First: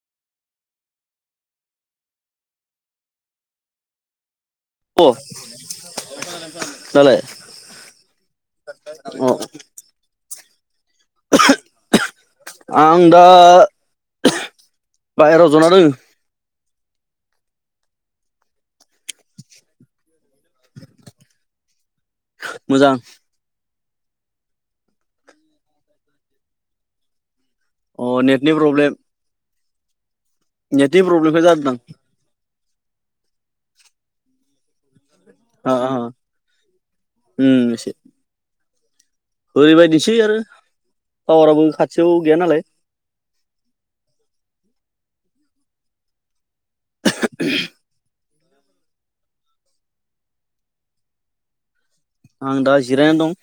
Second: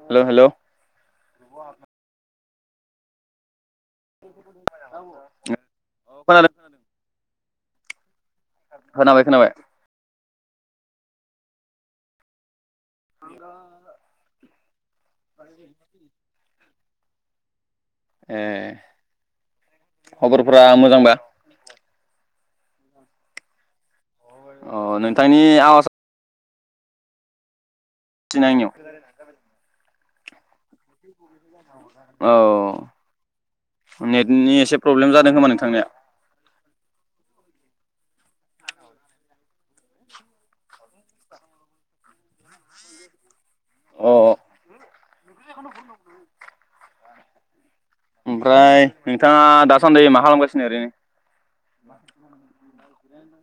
हेल हेल' अ खोनादों दालाय खोनाबाय अ खोनाबाय आं दा बाहेराव जना दों [inaudible] ए खबरफोरा मोजांबा मोजां अ नोंथांनि आवाज अ सिनो नेटनि आंनियाव प्रब्लेम नेटनि प्रब्लेमखाय जादों औ नेयनि एसे प्रब्लेम जादों खोमा आं नोंथांनिया आ उम एसे ओरैबायदिनोसै आरो पावाराबो खाथियाव गैया नालाय अ [unintelligible] ओमफ्राय नोंथाङा दासान्दि मा खालामगासिनो ओरैनो? आं दा जिरायनो दं।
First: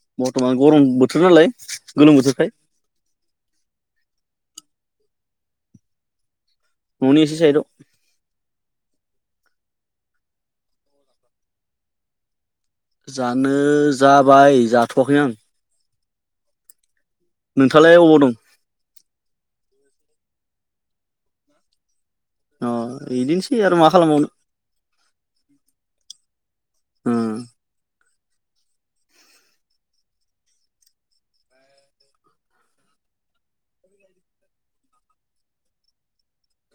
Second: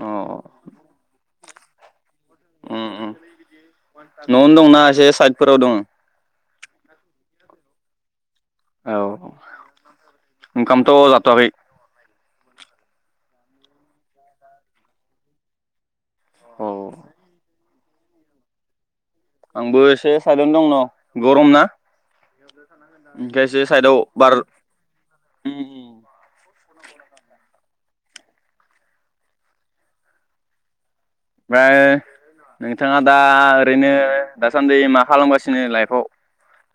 अ बर्थमान गरम बोथोर नालाय गोलोम बोथोरखाय उम उम न'आवनो दंना एसे साइदफोराव दङ? ननि इसे सायदाव औ ओंखामथ' जाथ'वाखै? जानो जाबाय जाथ'वाखैनो आं औ। नोंथाङालाय अबाव दं? आंबो एसे साइदन दं न गरम ना। अ बिदिनोसै ओखायसो‌ आरो मा साइदाव खालामबावनो बार‌ ओम ओम होम। ओमफ्राय नोंथाङा दा ओरैनो दासान्दि मा खालामगासिनो लाइफआव?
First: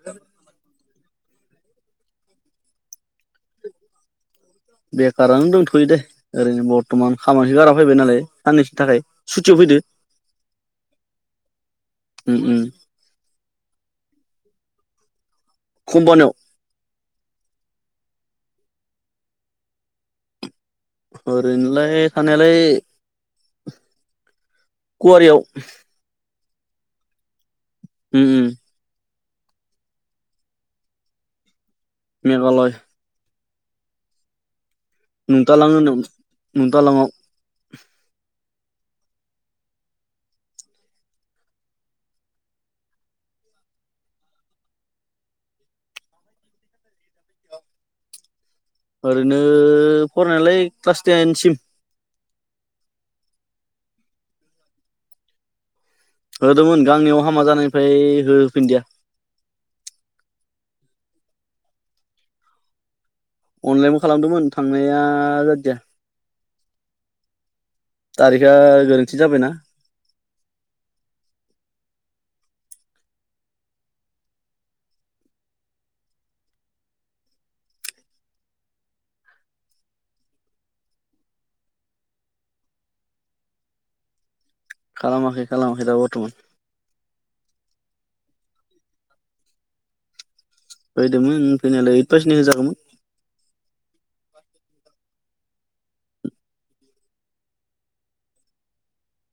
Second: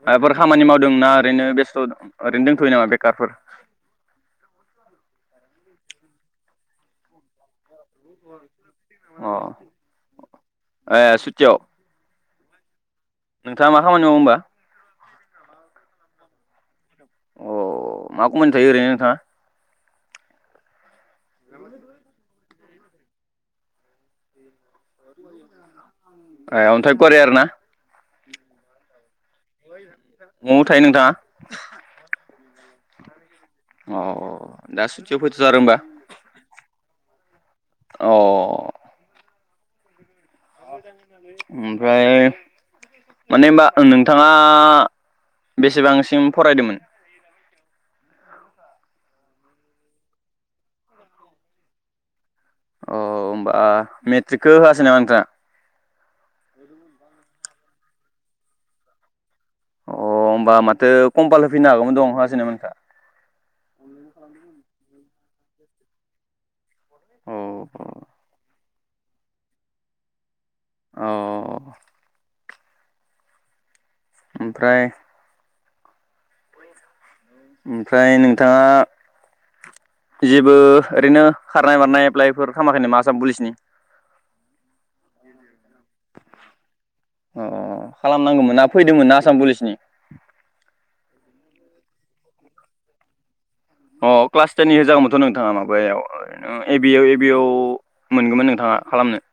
माइबाफोर खामानि माव ना ओरैनो बेस्थ' ओरैनो दंथ'यो नामा बेखारफोर? बेखारानो दंथ'यो दे ओरैनो बर्थमान खामानि गारा। फैबाय नालाय साननैसनि थाखाय अ सुटियाव फैदो। ए सुटियाव ओम ओम। नोंथाङा मा खामानि मावो होनोमबा? खम्पानिआव अ मा‌ कम्पानिया थायो ओरैनो नोंथाङा? ओरैनोलाय थाखाया लाय खुवारिआव ए अन्थाय खवारि आरो ना? उम उम। न'आव थायो नोंथाङा? मेघालय। अ दा सुटियाव ओम फैथ' जादों होमबा [unintelligible] दालाङाव। अ। ओमफ्राय माने होनबा नोंथाङा बेसेबांसिम फरायदोंमोन? ओरैनो फरायनायालाय क्लास टेनसिम। अ होमबा मेट्रिकखौ होआसै नामा नोंथाङा? होदोंमोन गांनियाव हामा जानायनिफ्राय होफिनदिया। अ होनोमबा माथो कम्पाल फैनो हागौमोन दंहा होआसै नामा नोंथाङा? अनलाइनबो खालामदोंमोन थांनाया आ जादिया औ औ थारिखआ गोरोन्थि जाबायना औ ओमफ्राय ओमफ्राय नोंथाङा जेबो ओरैनो खारनाय बारनाय एप्लाइफोर खामाखै नामा आसाम पुलिसनि खालामाखै खालामाखै दा बरथमान अ खालामनांगौमोन ना फैदोंमोन ना आसाम पुलिसनि फैदोंमोन फैनायलाय ओइ बासनि होजागौमोन अ क्लास टेननि होजागौमोनथ' नोंथाङा माबायाव ए बिआव ए बिआव मोनगौमोन नोंथाङा खालामनो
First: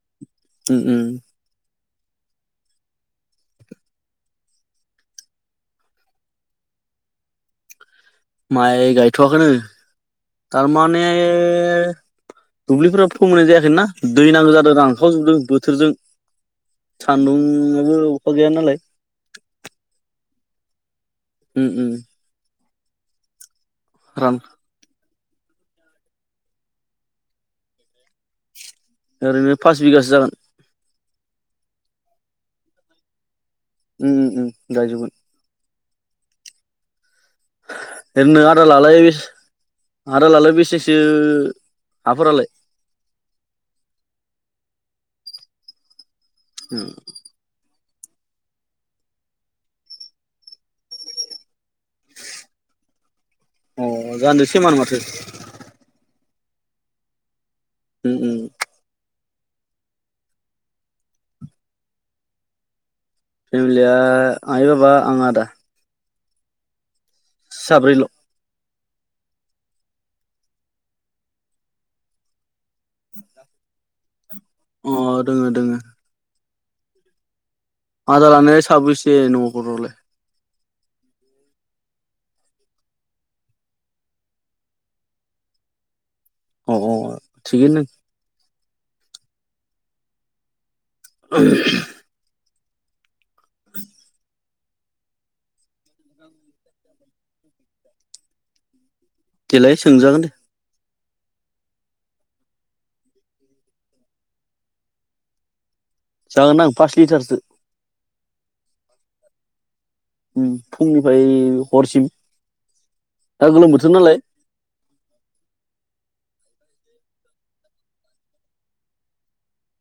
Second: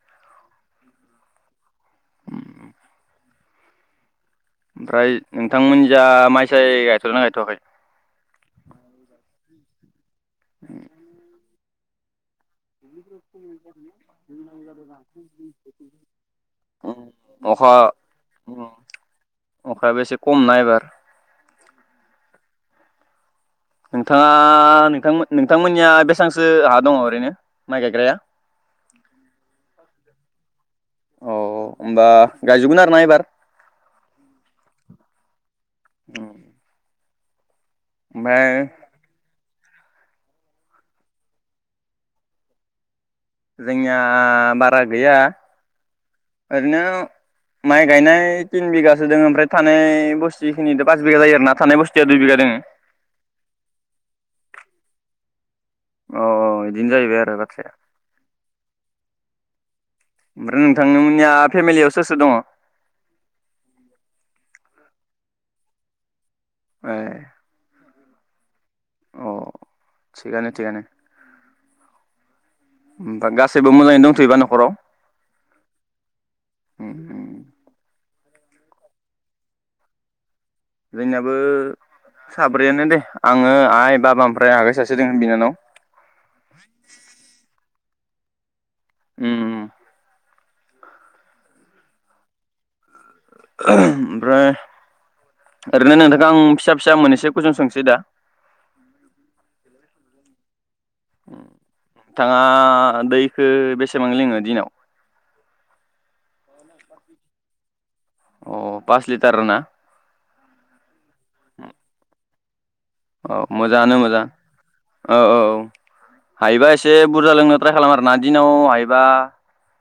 उम उम उम ओमफ्राय नोंथांमोननि जा माइसाय गायथ'गोना गायथआखै माइ गायथ'वाखैनो थारमाने [inaudible] दुब्लिफ्राबो फोमोयनाय जायाखैना दै नांगौ जादों रांखावजोबदों बोथोरजों अखा सान्दुंआबो अखा गैाया नालाय अखायाबो एसे खम ना एबार उम उम नोंथाङा रान नोंथांमोन नोंथांमोननिया बेसांसो हा दङ ओरैनो माइ गायग्राया ओरैनो फास बिगासो जागोन बा गायजोबगोन आरो ना एबार उम उम उम गायजोबगोन औ एरैनो आदा लालाय आरो आदालाहालाय बेसेसो हाफोरालाय जोंया बारा गैया ओरैनो माइ गायनाय तिन बिगासो दङ ओमफ्राय थानाय बुस्थुखिनिथ' पास बिघा जायो आरोना थानाय बुस्थु अ जाहानिदों सेमानो माथो अ औ बिदिनो जाहैबाय आरो बाथ्राया उम उम ओमफ्राय नोंथांमोननिया फेमिलियाव सोर सोर दङ फेमिलिया आइ बाबा आं आदा ए साब्रैल' अ थिगानो थिगानो होमबा गासैबो मोजाङै दंथ'योबा नख अ दोङो दोङो होम आदालाहालाय साबैसे न'खरावलाय बैनियाबो साब्रैयानो दे आङो आइ बाबा ओमफ्राय आगै सासे दोङो बिनानाव अ औ थिगैनो। उम उम। [unintelligible] [unintelligible] ओमफ्राय ओरैनो नोंथां आं फिसा फिसा मोनैसो कुइसन सोंसै दा। लाय सोंजागोन दे। नोंथाङा दैखो बेसेबां लोङो दिनाव? जागोन आं पास लिटारसो। अ पास लिटारोना उ फुंनिफाय हरसिम। औ दा गोलोम बोथोर मोजाङानो नालाय मोजां औ औ औ हायोबा एसे बुरजा लोंनो ट्राइ खालाम आरोना दिनाव हायोबा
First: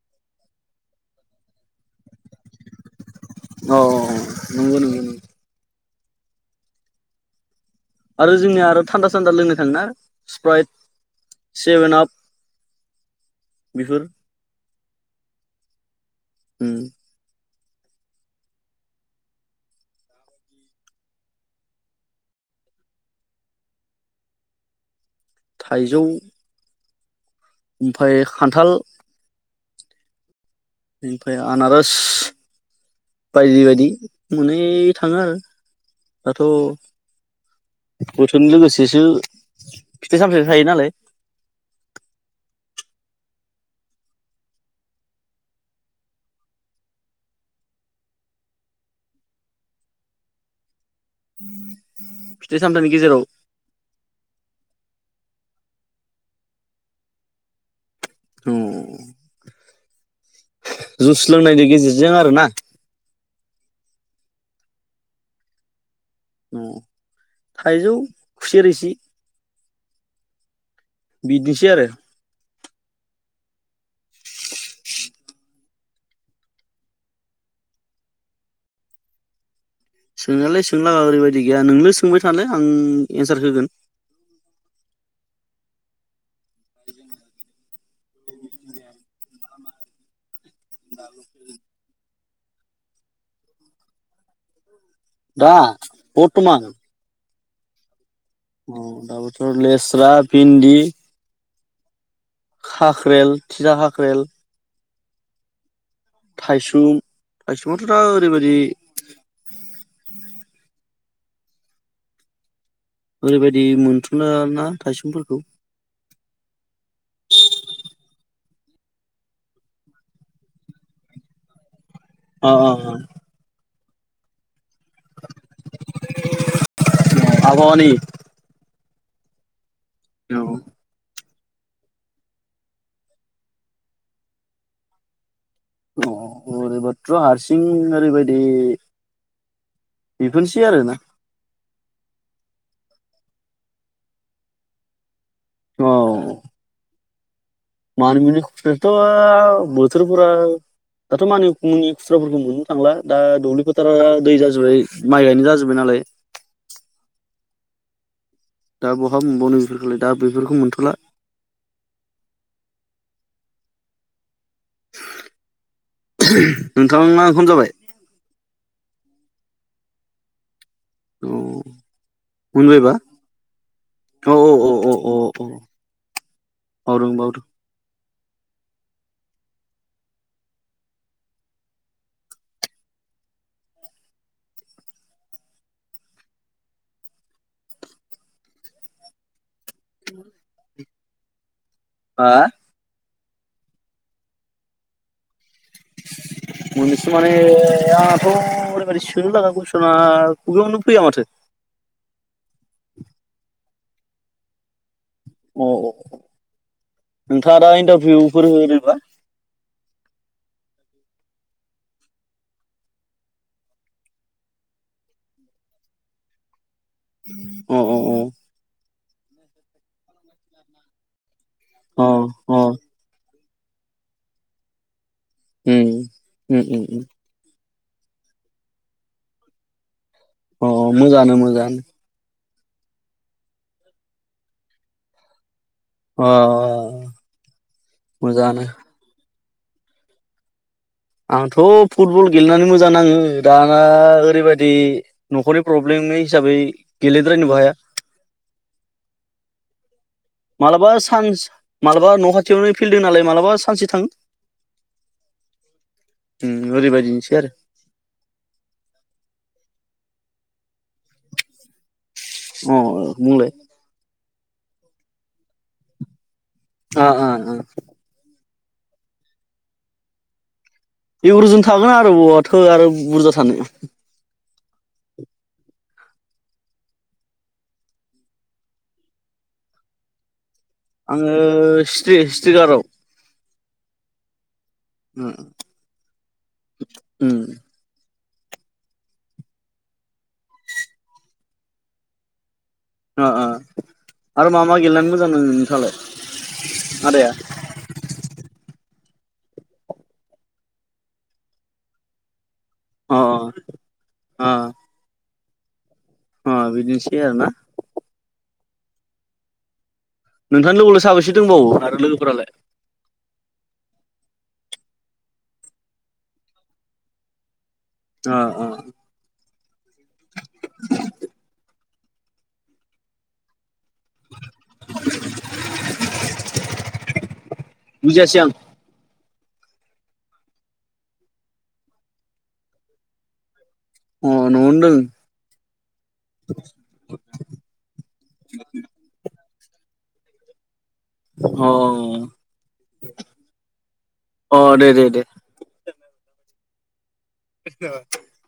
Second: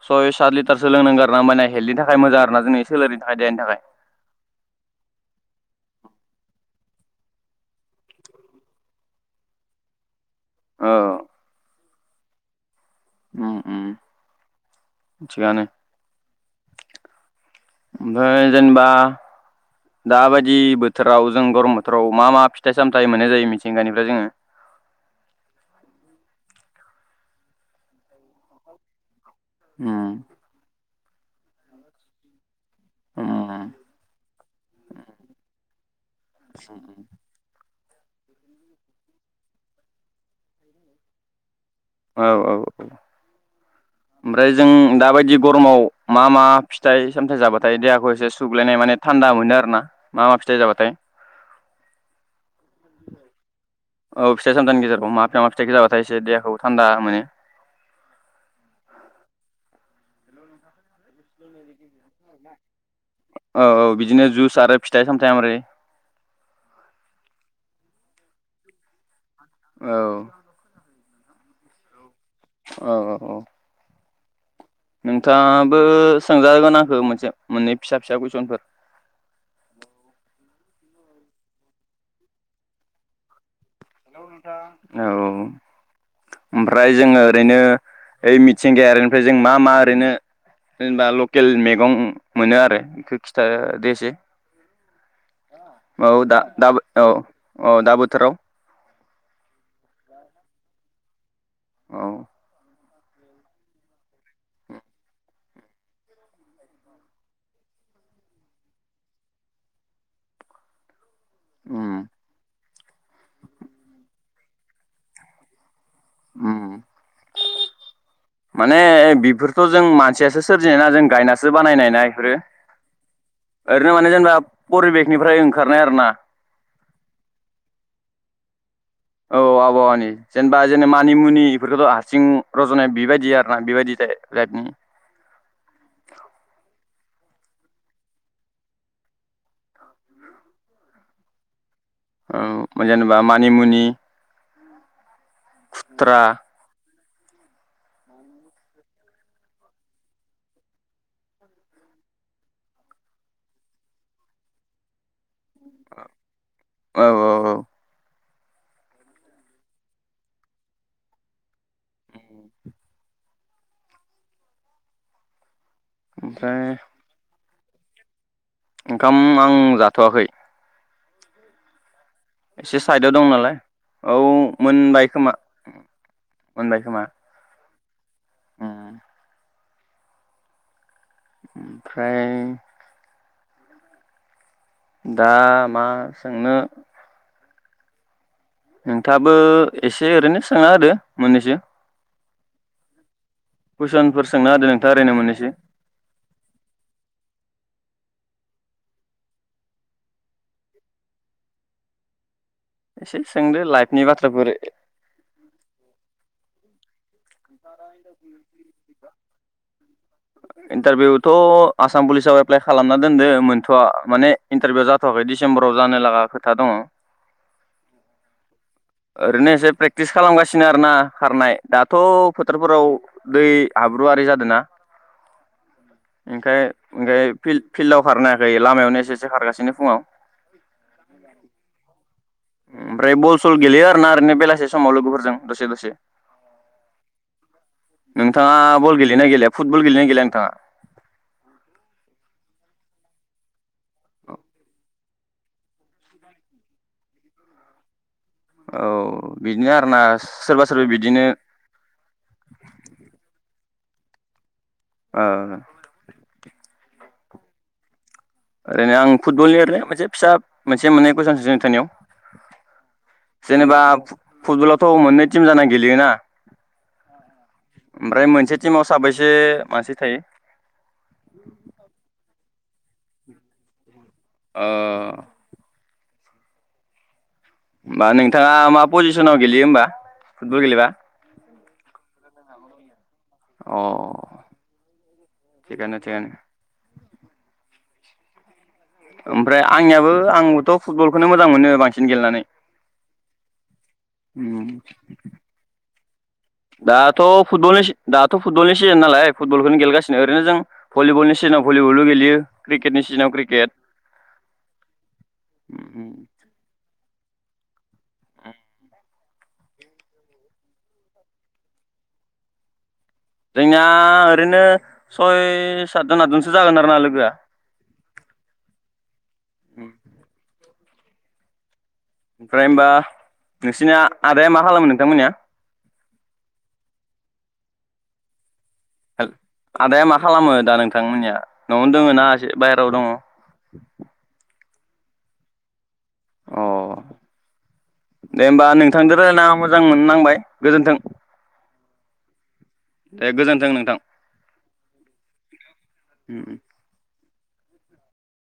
सय सात लिटारसो लोंनांगो आरना मानिया हेल्डनि था खाय मोजा आरोना जोंनि सोलेरनि थाखाय देहानि अ थाखाय। अ नंगौ नंगौ नंगौ आरो जोंनिया आरो थान्दा सान्दा लोंनो थाङोना स्प्राइट औ सेभेनआप उम उम थिगानो। हम ओमफाय जेनेबा दाबायदि बोथोराव जों गरम बोथोराव मा मा फिथाइ सामथायाइ मोननाय जायो मिथिंगानिफ्राय जोङो? थाइजौ ओमफाय खान्थाल उम ओमफाय आनारोस बायदि उम बायदि मोनै थाङो आरो दाथ' बोथोनि लोगोसेसो फिथाइ सामथाइ थायो नालाय औ औ औ ओमफ्राय जों दाबायदि गरमाव मा मा फिथाइ सामथायाइ जाबाथाय देहाखौ एसे सुग्लायनाय माने थान्दा मोनो आरोना मा मा फिथाइ जाबाथाय? फिथाइ सामथाइनि गेजेराव औ फिथाइ सामथामनि गेजेराव मा बिफा मा फिथाइ जाबाथाय एसे देहाखौ थान्दा मोनो? औ जुस लोंनायनि गेजेरजों आरो ना औ औ बिदिनो जुस आरो फिथाइ सामथायाइ मारै अ थाइजौ खुसे रोसि औ बिदिसै आरो। औ औ औ। नोंथाङाबो सोंजागोन आंखो मोनसे मोननै फिसा फिसा कुइसनफोर। सोंनायालाय सोंलागा ओरैबायदि गैया नोंनो सोंबाय थालाय आं एन्सार होगोन औ ओमफ्राय जोङो ओरैनो ओइ मिथिंगायारिनिफ्राय जों मा मा ओरैनो जेनेबा लकेल मेगं मोनो आरो इखो खिथादो एसे। दा बर्थमान अ दा बोथोराव द बोथोराव लेस्रा भिन्दि औ। हाख्रेल थिथा हाख्रेल थाइसुम' थाइसुमाथ' दा ओरै बायदि ओम ओरैबायदि मोनथ'नोना थायसुमफोरखौ ओम [inaudible] माने बेफोरथ' जों मानसियासो सोरजिनाय ना जों गायनासो बानायनायनाय अ अ ओरैनो माने जेनेबा परिबेकनिफ्राय ओंखारनाय आरो ना आबहावानि औ आ औ जेनेबा जेने मानिमुनि बेफोरखौथ' हारसिं रज'नाया बेबायदि आरो ना बेबायदि लानि अ ओरैबाथ्र' हारसिं ओरैबायदि बिफोरनोसै आरोना औ जेनेबा मानिमुनि औ खुत्रा मानिमुनि खुथ्रायाथ' बोथोरफोरा दाथ' मानिमुनि खुथ्राफोरखौ मोननो थांला दा दुब्लि फोथारा दै जाजोब्बाय माइ गायनाय जाजोब्बाय नालाय। औ औ दा बहा मोनबावनो बेफोरखौलाय दा बेफोरखौ मोनथ'ला [inaudible] ओमफ्राय नोंथांङा ओंखाम जाबाय। ओंखाम आं जाथ'वाखै। औ। एसे साइदआव दं नालाय औ औ मोनबाय औ औ खोमा मोनबाय खोमा। बावदों बावदों उम। ओमफ्राय दा मा सोंनो। नोंथाङाबो एसे ओरैनो सोंना होदो। मोननैसौ हा कुइसनफोर सोंना होदो नोंथाङा ओरैनो मोनैसो मोननैसो माने आंहथ' ओरैबो सोंनो लागा कुसना खुगायावनो फैया माथो। एसे सोंदो लाइफ नि बाथ्राफोरो औ औ। [inaudible] होदोंबा इन्टारभिउथ' आसाम पुलिसाव एप्लाइ खालामना दोनदो मोनथ'वा माने इन्टारभिउ जाथ'वाखै डिसेम्बराव जानो लागा खोथा दङ अ अ अ ओरैनो एसे प्रेकटिस खालामगासिनो आरोना खारनाय दाथ' अ अ टारफोराव दै हाब्रुआरि जादों ना? उम उम उम उम फिल्डआव खारनो हायाखै लामायावनो एसे एसे खारगासिनो फुङाव अ मोजाङानो मोजाङानो ओमफ्राय बल सल गेलेयो आरोना ओरैनो बेलासे समाव लोगोफोरजों दसे दसे अ नोंथाङा मोजाङानो बल गेलेयो ना गेलेया फुटबल गेलयो ना गेलेया नोंथाङा आंथ' फुटबल गेलेनानै मोजां नाङो दा ओ ओरैबायदि न'खरनि प्रब्लेमनि हिसाबै गेलेद्रायनोबो हाया औ बिदिनो आरोना सोरबा सोरबा मालाबा बिदिनो सानस मालाबा न' खाथियावनो फिल्द दों नालाय मालाबा सानसे थांओ ओ उम ओरै बायदिनिसो दि आरो ओरैनो आं फुटबलनि ओरैनो मोनसे फिसा मोनसे मोननै कुइनस सोंनि नोंथांनियाव उम बुंलाय जेनेबा फुटबलावथ' मोननै टिम जाना गेलेयोना अ अ अ ओमफ्राय मोनसे टिमाव साबैसे मानसि थायो एग्रजन थागोन आरो बहत हो आरो बुरजा सानो ओ होमबा नोंथाङा मा पजिसनाव गेलेयो होमबा फुटबल गेलेबा आङो हिस्ट्रि हिस्ट्रिगाराव अ उम थिगानो थिगानो उम ओमफ्राय आंनियाबो आंबोथ' फुटबलखौनो मोजां मोनो बांसिन गेलेनानै अ अ आरो मा मा गेलेनानै मोजां नों नोंथाङालाय दाथ' आदाया फुटबल दाथ' फुटबल सिजोन नालाय फुटबलखौनो गेलगासिनो ओरैनो जों भलिबलनि सिजोनाव भलिबल गेलेयो क्रिकेटनि अ सिजोनाव क्रिकेट [inaudible] अ ऐ। अ बिदिनोसै आरो ना नोंथांनि लोगोआवलाय साबेसे दंबावो आरो लोगोफोरालाय जोंना ओरैनो सय सतजन आतजनसो जागोन आरो ना लोगोआ अ औ [inaudible] ओमफ्राय होनबा नोंसिना आदाया मा खालामो नोंथांमोननिया बुजायसै आं आदाया मा खालामो दा नोंथांमोननिया न'आवनो दङ ना एसे बायहेरायाव दङ अ न'आवनो दं अ दे होनबा नोंथांजों रायजायना मो मोजां मोननांबाय गोजोन्थों अ दे गोजोन्थों नोंथां अ दे दे दे उम [unintelligible]